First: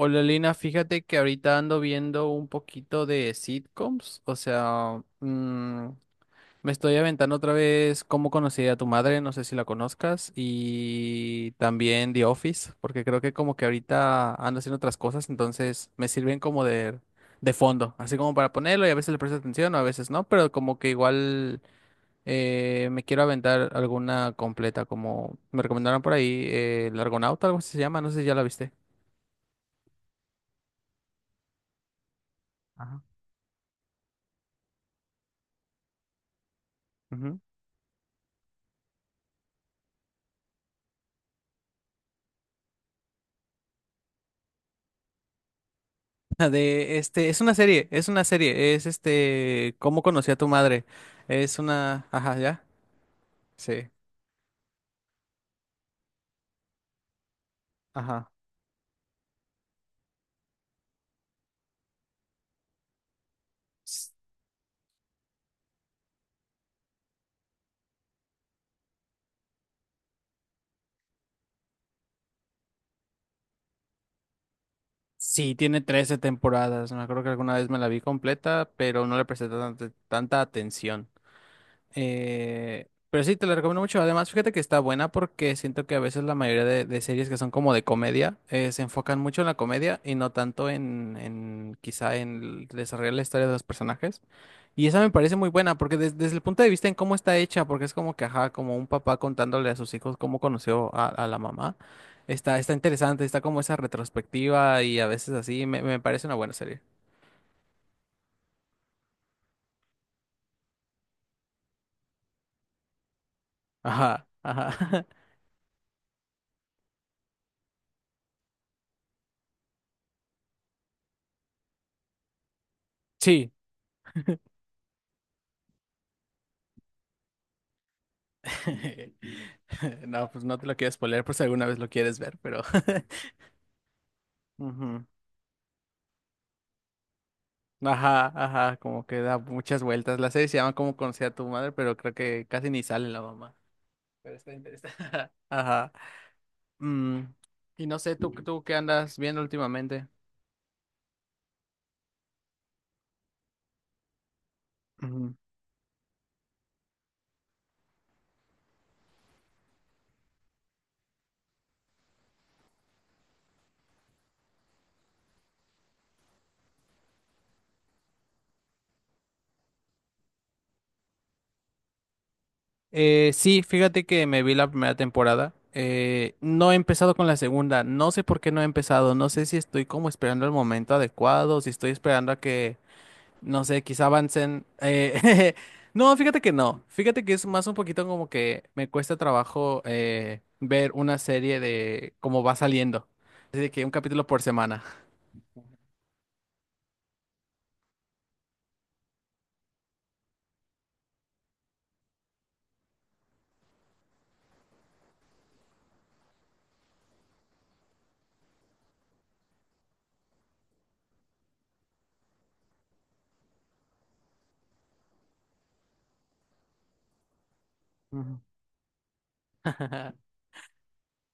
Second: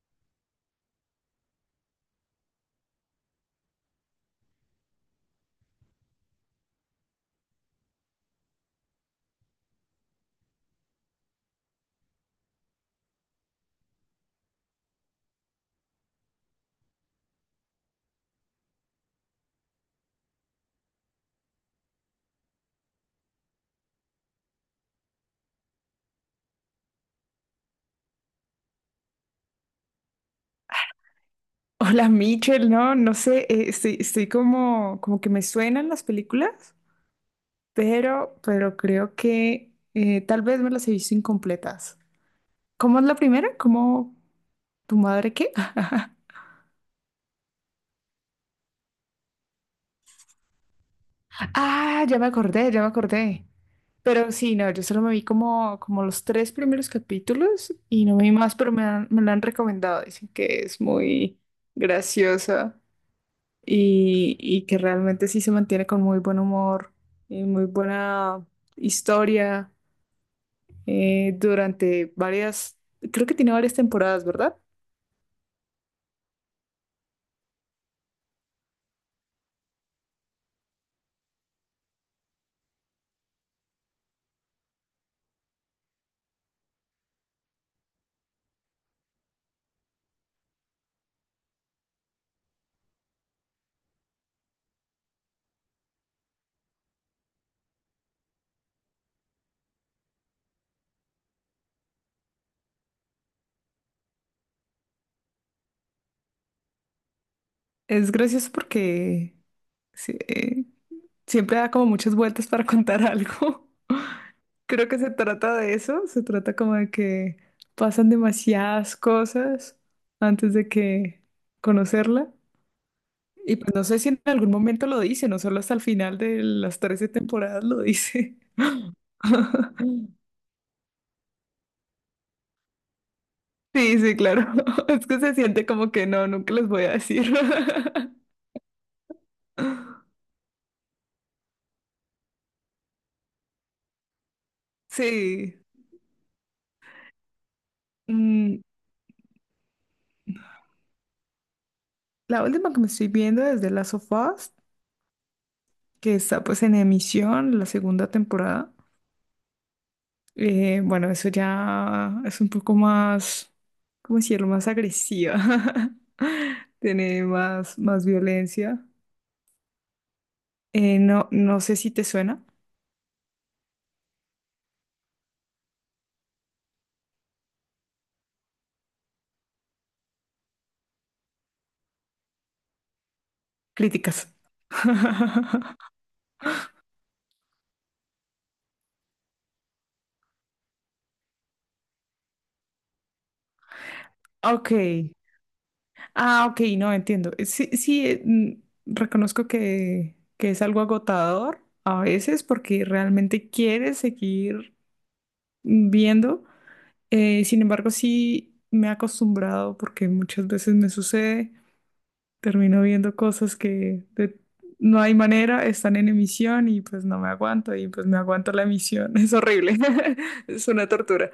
Hola Lina, fíjate que ahorita ando viendo un poquito de sitcoms, o sea, me estoy aventando otra vez Cómo conocí a tu madre, no sé si la conozcas, y también The Office, porque creo que como que ahorita ando haciendo otras cosas, entonces me sirven como de fondo, así como para ponerlo y a veces le presto atención o a veces no, pero como que igual me quiero aventar alguna completa, como me recomendaron por ahí, El Argonauta, algo así se llama, no sé si ya la viste. Hola Mitchell, no, Ajá. no sé, estoy como que me suenan las películas, pero creo que tal vez me las he visto incompletas. ¿Cómo es la primera? ¿Cómo tu madre qué? Es una serie, ¿Cómo conocí a tu madre? Es Ah, una, ya me ajá, ya, acordé, ya me acordé. sí, Pero sí, no, yo solo me vi como, como los tres primeros capítulos y no me ajá. vi más, pero me la han recomendado. Dicen que es muy graciosa. S- Y que realmente sí se mantiene con muy buen humor y muy buena historia durante varias, creo que tiene varias temporadas, ¿verdad? Sí, tiene 13 temporadas, me acuerdo que alguna vez me la vi completa, pero no le presté tanta, atención. Pero sí, te la recomiendo mucho. Además, fíjate que está buena porque siento que a veces la mayoría de, series que son como de comedia se enfocan mucho en la comedia y no tanto en quizá en el desarrollar la historia de los personajes. Y esa me parece muy buena porque desde el punto de vista en cómo está hecha, porque es como que, ajá, como un papá contándole a sus hijos cómo conoció a, la mamá, está interesante, está como esa retrospectiva y a veces así, me parece una buena serie. Es gracioso porque sí, siempre da como muchas vueltas para contar algo. Ajá, Creo que ajá. se trata de eso, se trata como de que pasan demasiadas cosas antes de que conocerla. sí. Y pues no sé si en algún momento lo dice, no solo hasta el final de las 13 temporadas lo dice. No, pues no te lo quiero spoiler por si alguna vez lo quieres ver, pero... Sí, sí, claro. Ujú. Es que se siente como que no, nunca les voy a decir. Ajá, ajá, como que da muchas vueltas. La serie se llama Cómo conocí a tu madre, pero creo que casi ni sale la mamá. Pero está interesante. Sí. Ajá. Mm, y no sé, ¿tú, Mm, tú qué andas viendo últimamente? la última que me estoy viendo es de Last of Us, Ujú. que está pues en emisión, la segunda temporada. Bueno, eso ya es un poco más, ¿cómo decirlo? Más agresiva. Tiene más violencia. No, no sé si te suena. Sí, fíjate que me vi la primera temporada. No he empezado con la segunda. No sé por qué no he empezado. No sé si estoy como esperando el momento adecuado, si estoy esperando a que... No sé, quizá Críticas. avancen. No, fíjate que no. Fíjate que es más un poquito como que me cuesta trabajo ver una serie de cómo va saliendo. Así de que un capítulo por Ok. semana. Ah, ok, no entiendo. Sí, sí, reconozco que es algo agotador a veces porque realmente quieres seguir viendo. Sin embargo, sí me he acostumbrado porque muchas veces me sucede, termino viendo cosas no hay manera, están en emisión y pues no me aguanto y pues me Ujú, aguanto la emisión. Es horrible, es una tortura.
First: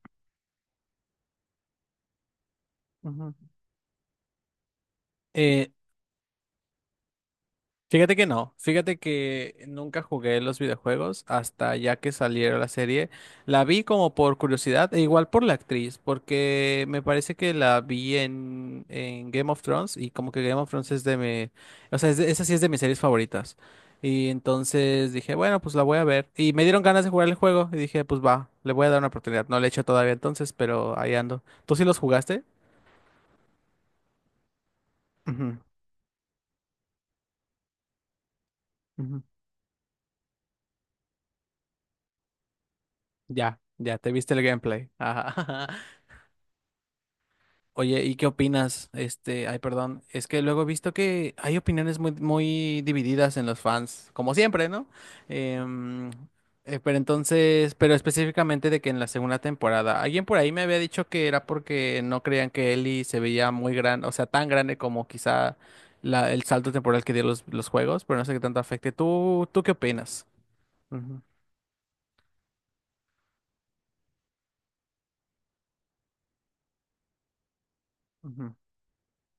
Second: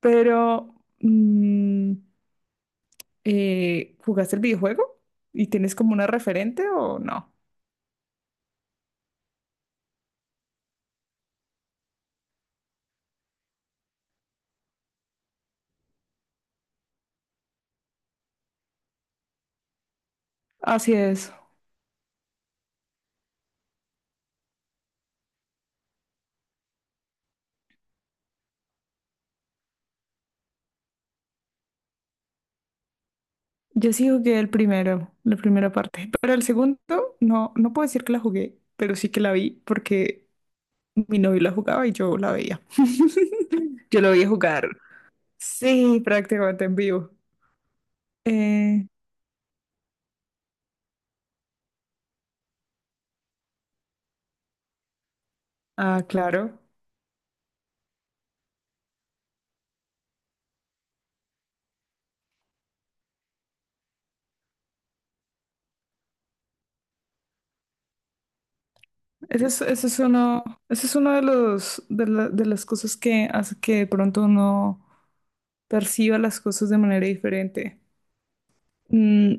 Pero... mm, ujú. ¿Jugaste el videojuego? ¿Y Eh, tienes como una referente o no? Fíjate que no, fíjate que nunca jugué los videojuegos hasta ya que saliera la serie. La vi como por curiosidad e igual por la actriz, porque me parece que la vi en Game of Thrones y como que Game of Thrones Así es de es. mi, o sea, es de- esa sí es de mis series favoritas. Y entonces dije, bueno, pues la voy a ver. Y me dieron ganas de jugar el juego y dije, pues va, le voy a dar una oportunidad. No le he hecho todavía entonces, pero ahí ando. ¿Tú sí los jugaste? Yo sí jugué el primero, la Ujú, primera parte, pero el segundo no, no puedo decir que la jugué, pero sí que ujú. la vi porque mi novio la jugaba y yo la veía. Ya, ya, Yo lo te veía viste el jugar. gameplay. Ajá. Sí, prácticamente en vivo. Oye, ¿y qué Eh, opinas? Este, ay, perdón, es que luego he visto que hay opiniones muy, muy divididas en los fans, como siempre, ¿no? ah, Em, claro. Pero entonces, pero específicamente de que en la segunda temporada, alguien por ahí me había dicho que era porque no creían que Ellie se veía muy grande, o sea, tan grande como quizá la- el salto temporal que dio los juegos, pero no sé qué tanto afecte. Ese ¿Tú, es, tú qué ese es opinas? uno, ese es uno Ujú, de los, de la- de las cosas que hace que de pronto uno perciba las cosas de manera diferente. ujú. Mm,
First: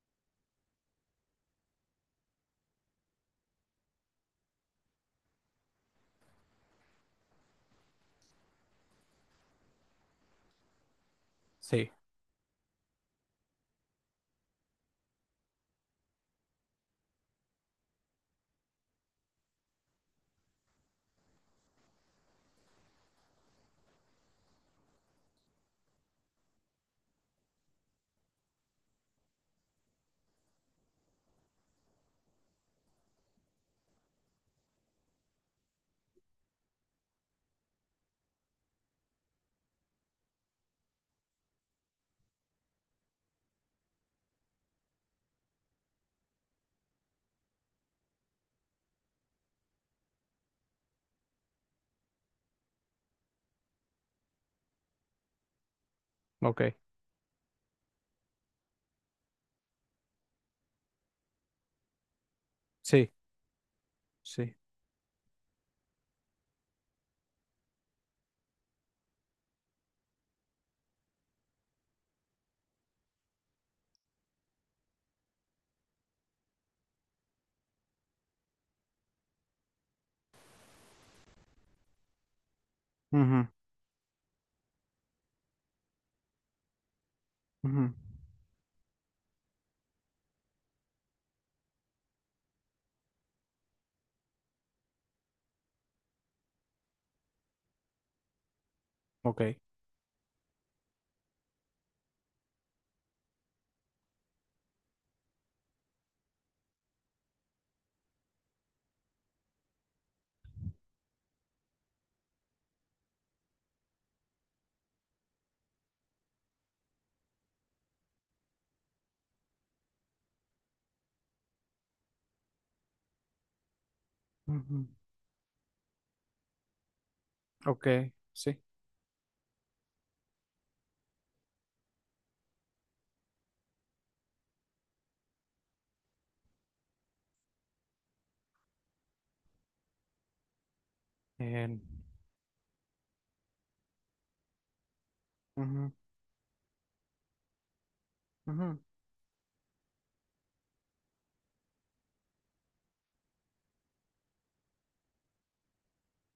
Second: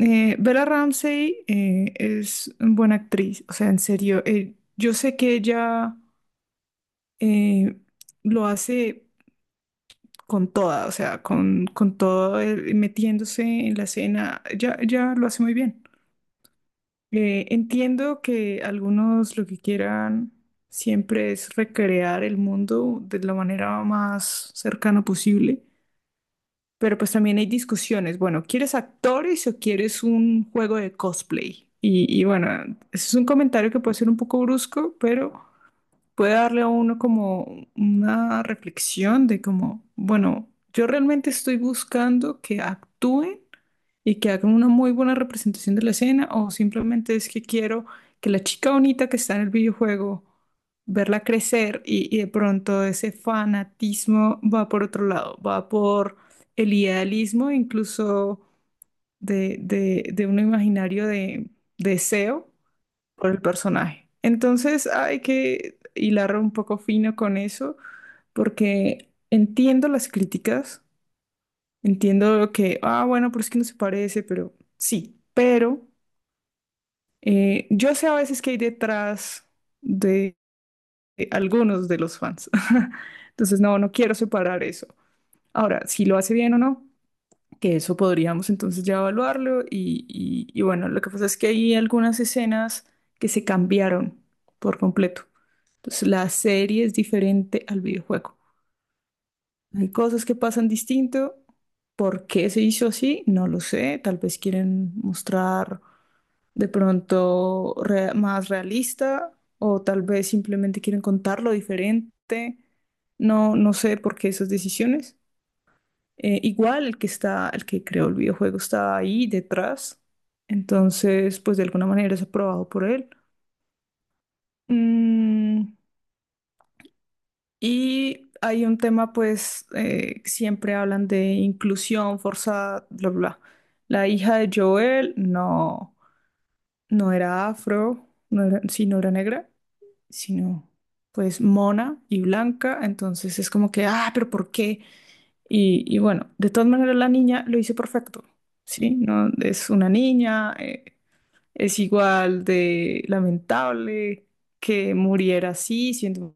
Bella Ramsey es una buena actriz, o sea, en serio, yo sé que ella eh, lo hace con toda, o sea, Sí, con todo, metiéndose en la escena, ya, ya lo hace muy bien. Entiendo que algunos lo que quieran siempre es recrear el mundo de la manera más cercana posible. Pero pues también hay discusiones. Bueno, ¿quieres actores o quieres un juego de cosplay? Y bueno, ese es un comentario que puede ser un poco brusco, pero puede darle a uno como una reflexión de como, bueno, yo realmente estoy buscando que actúen y que hagan una muy buena representación de la escena o simplemente es que quiero que la chica bonita que está en el videojuego, verla crecer y de pronto ese fanatismo va por otro lado, va por ok, el idealismo incluso de un imaginario de deseo sí, por el personaje. sí. Entonces hay que hilar un poco fino con eso, porque entiendo las críticas, entiendo que, ah, bueno, pero es que no se parece, pero sí, pero yo sé a veces que hay detrás de, de algunos de los fans. Ujú, Entonces, no, no quiero separar eso. Ahora, si lo hace bien o no, que ujú, eso podríamos entonces ya evaluarlo y bueno, lo que pasa es que hay algunas escenas que se cambiaron por completo. Entonces la serie es diferente al videojuego. ok. Hay cosas que pasan distinto. ¿Por qué se hizo así? No lo sé. Tal vez quieren mostrar de pronto más realista o tal vez simplemente quieren contarlo diferente. No, no sé por qué esas decisiones. Igual el que está, el que creó el videojuego está ahí detrás. Entonces, pues de alguna manera es aprobado por él. Ujú. Mm, Ok, y sí. hay un tema, pues, siempre hablan de inclusión forzada, bla, bla. La hija de Joel no, no era afro, no era, sí, no era negra, sino pues En- mona y blanca. Entonces es como que, ah, pero ¿por qué? Y, ujú, y bueno, de todas maneras la niña lo hizo perfecto, ujú. ¿sí? No, es una niña, es igual de lamentable que muriera así, siendo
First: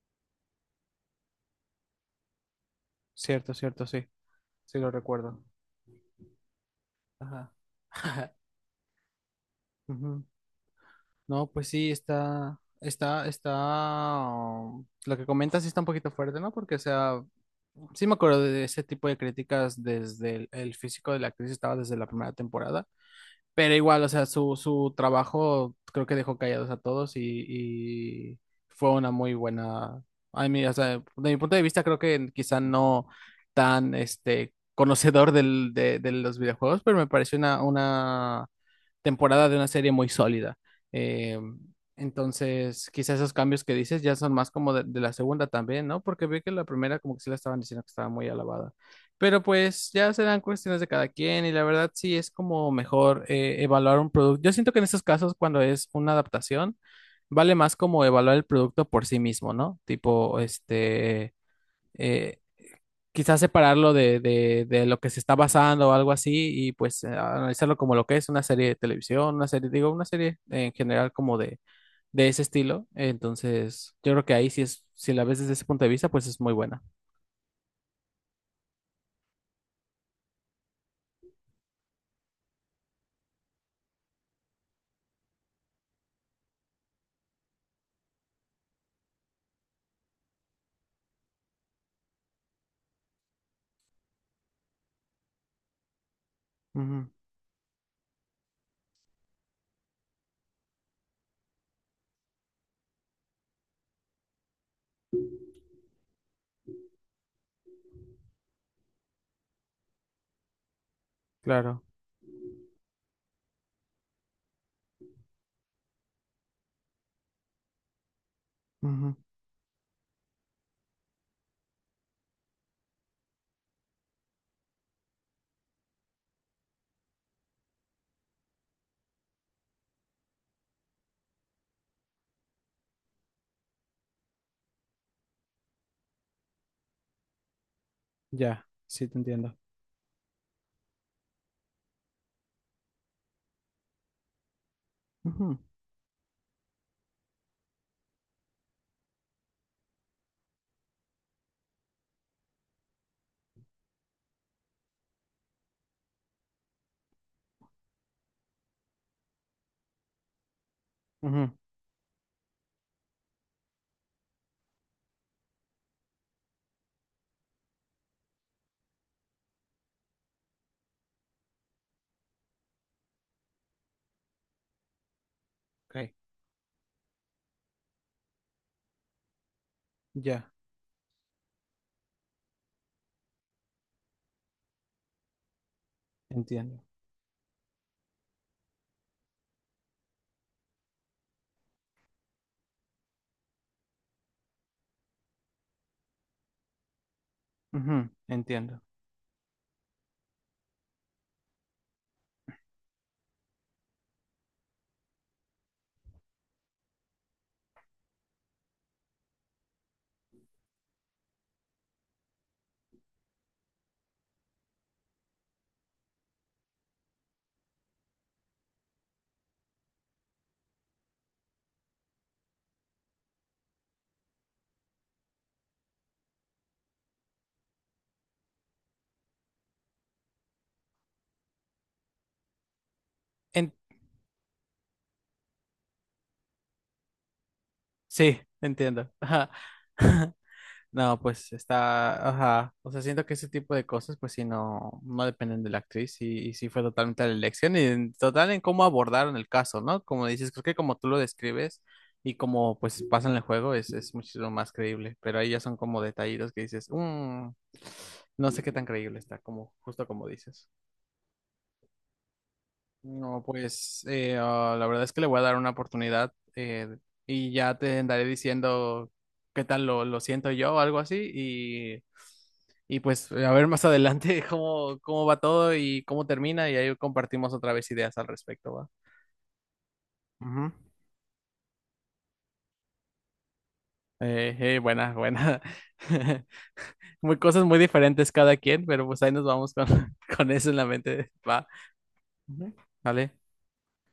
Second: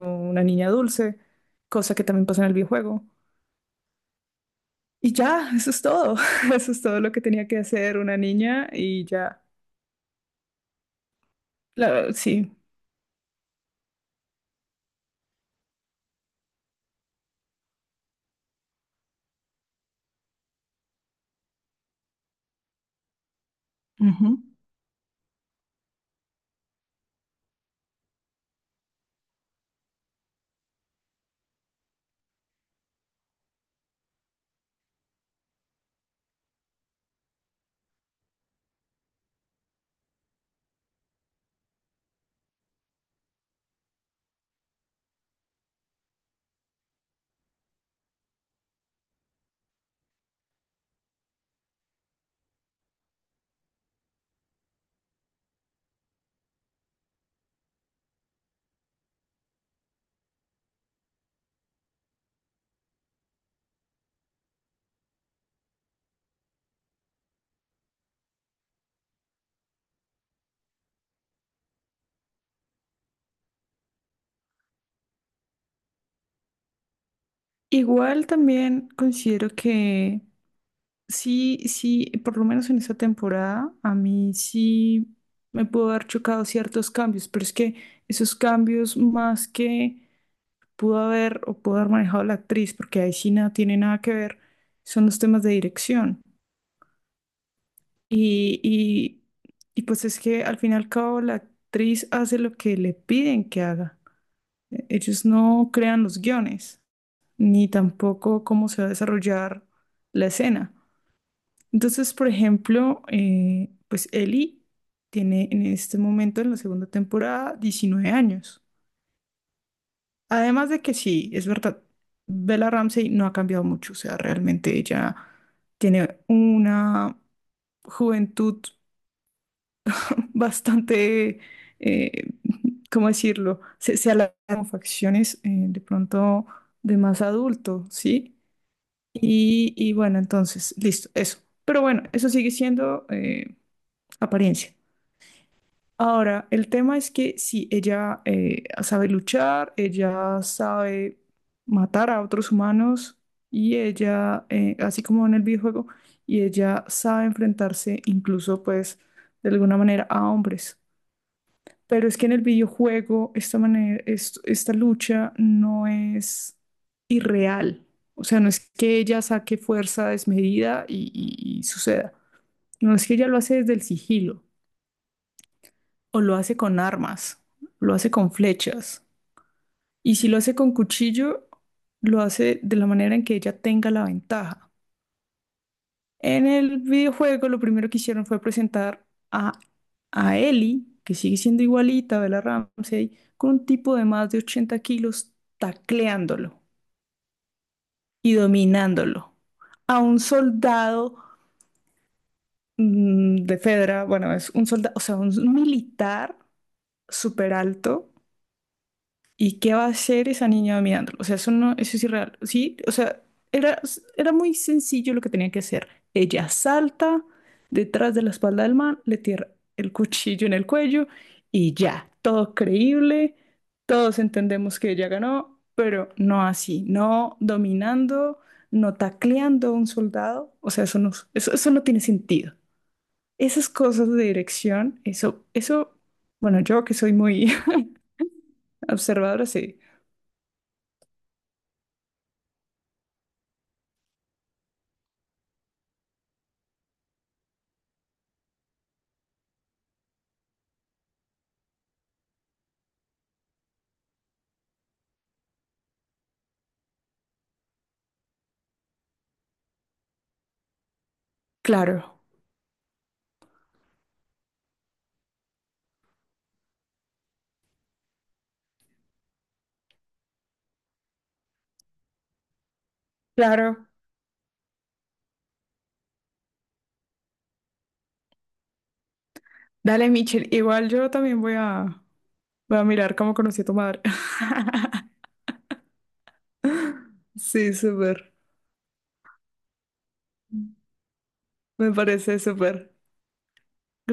una niña dulce, cosa que también pasa en el videojuego. Cierto, cierto, sí. Sí lo Y recuerdo. ya, eso es todo, eso es todo lo que tenía Ajá. que hacer una niña y ya, Ujú. No, pues sí, la, sí. está, está, está. Lo que comentas sí está un poquito fuerte, ¿no? Porque, o sea, sí me acuerdo de ese tipo de críticas desde el, físico de la actriz, estaba desde la primera temporada. Pero igual, o sea, Ujú. su trabajo creo que dejó callados a todos y fue una muy buena. A mí, o sea, de mi punto de vista, creo que quizá no tan este conocedor del, de los videojuegos, pero me pareció una, temporada de una serie muy sólida. Eh, entonces, quizá esos cambios que dices ya son más como de la segunda también, ¿no? Porque vi que la primera como que sí la estaban diciendo que estaba muy alabada. Pero pues ya serán cuestiones de cada quien y la verdad sí es como mejor evaluar un producto. Yo siento que en estos casos cuando es una adaptación vale más como evaluar el producto por sí mismo, ¿no? Tipo, este, eh, quizás separarlo de, lo que se está basando o algo así y pues analizarlo como lo que es una serie de televisión, una serie, digo, una serie en general como de ese estilo. Entonces, yo creo que ahí sí es, si la ves desde ese punto de vista, pues es muy buena. Igual también considero que. Sí, sí, por lo menos en esta temporada a mí sí me pudo haber chocado ciertos cambios, pero es que esos cambios más que pudo haber o pudo haber manejado la actriz, porque ahí sí nada tiene nada que ver, son los temas de dirección. Ujú, Y, y, y pues es que al fin y al cabo la actriz hace lo que le piden que haga. Ellos no crean los guiones, ni tampoco cómo se va a desarrollar la escena. claro. Entonces, por ejemplo, pues Ellie tiene en este momento, en la segunda temporada, 19 años. Ujú. Además de que sí, es verdad, Bella Ramsey no ha cambiado mucho, o sea, realmente ella tiene una juventud bastante, eh, ¿cómo decirlo? Se alarga con facciones de pronto de más adulto, ¿sí? Ya, sí te entiendo. Y bueno, entonces, listo, eso. Pero bueno, eso sigue siendo apariencia. Ujú, Ahora, el tema es que si ella sabe luchar, ella sabe matar a otros humanos y ella, así como en el videojuego, y ella sabe enfrentarse incluso pues de alguna manera a hombres. ujú, Pero es que en el videojuego esta manera, esta lucha no es irreal. O sea, no es que ella saque fuerza desmedida y suceda. No es que ella lo hace desde el sigilo ok, o lo hace con armas, lo hace con flechas. Y si lo ya, hace con cuchillo, lo hace de la manera en que ella tenga la ventaja. En el entiendo. videojuego lo primero que hicieron fue presentar a, a Ellie, que sigue siendo igualita a Bella Ramsey, con un tipo de más de 80 kilos tacleándolo Ujú, y entiendo. dominándolo. A un soldado de Fedra, bueno, es un soldado, o sea, un militar súper alto. ¿Y qué va a hacer esa niña mirándolo? O sea, eso no, eso es irreal. Sí, o sea, era, era muy sencillo lo que tenía que hacer. Ella salta detrás de la espalda del man, le tira el cuchillo en el cuello y ya, todo creíble, todos entendemos que ella ganó, pero no así, no dominando, no tacleando a un soldado. O sea, eso no, eso no tiene sentido. Esas En- cosas de dirección, bueno, yo que soy muy sí, entiendo. observadora, Ajá. sí. No, pues está, ajá. O sea, siento que ese tipo de cosas, pues sí, no, no dependen de la actriz y sí fue totalmente la elección y en total en cómo abordaron el caso, ¿no? Como dices, creo que como tú lo describes y como pues pasa en el juego es muchísimo más creíble, pero ahí ya son como detallitos que dices, "Mm, no sé qué tan creíble está", como justo como dices. Claro. No, pues ah, la verdad es que le voy a dar una oportunidad y ya te andaré diciendo qué tal lo, siento yo o algo así y pues a ver más Claro. adelante cómo va todo y cómo termina y ahí compartimos otra vez ideas al respecto, ¿va? Dale, Michelle. Ujú. Igual yo también voy a mirar Cómo conocí a tu madre. Buena, buena. Muy cosas Sí, muy diferentes súper. cada quien, pero pues ahí nos vamos con, con eso en la mente, ¿va? Me parece Ujú. súper. ¿Vale?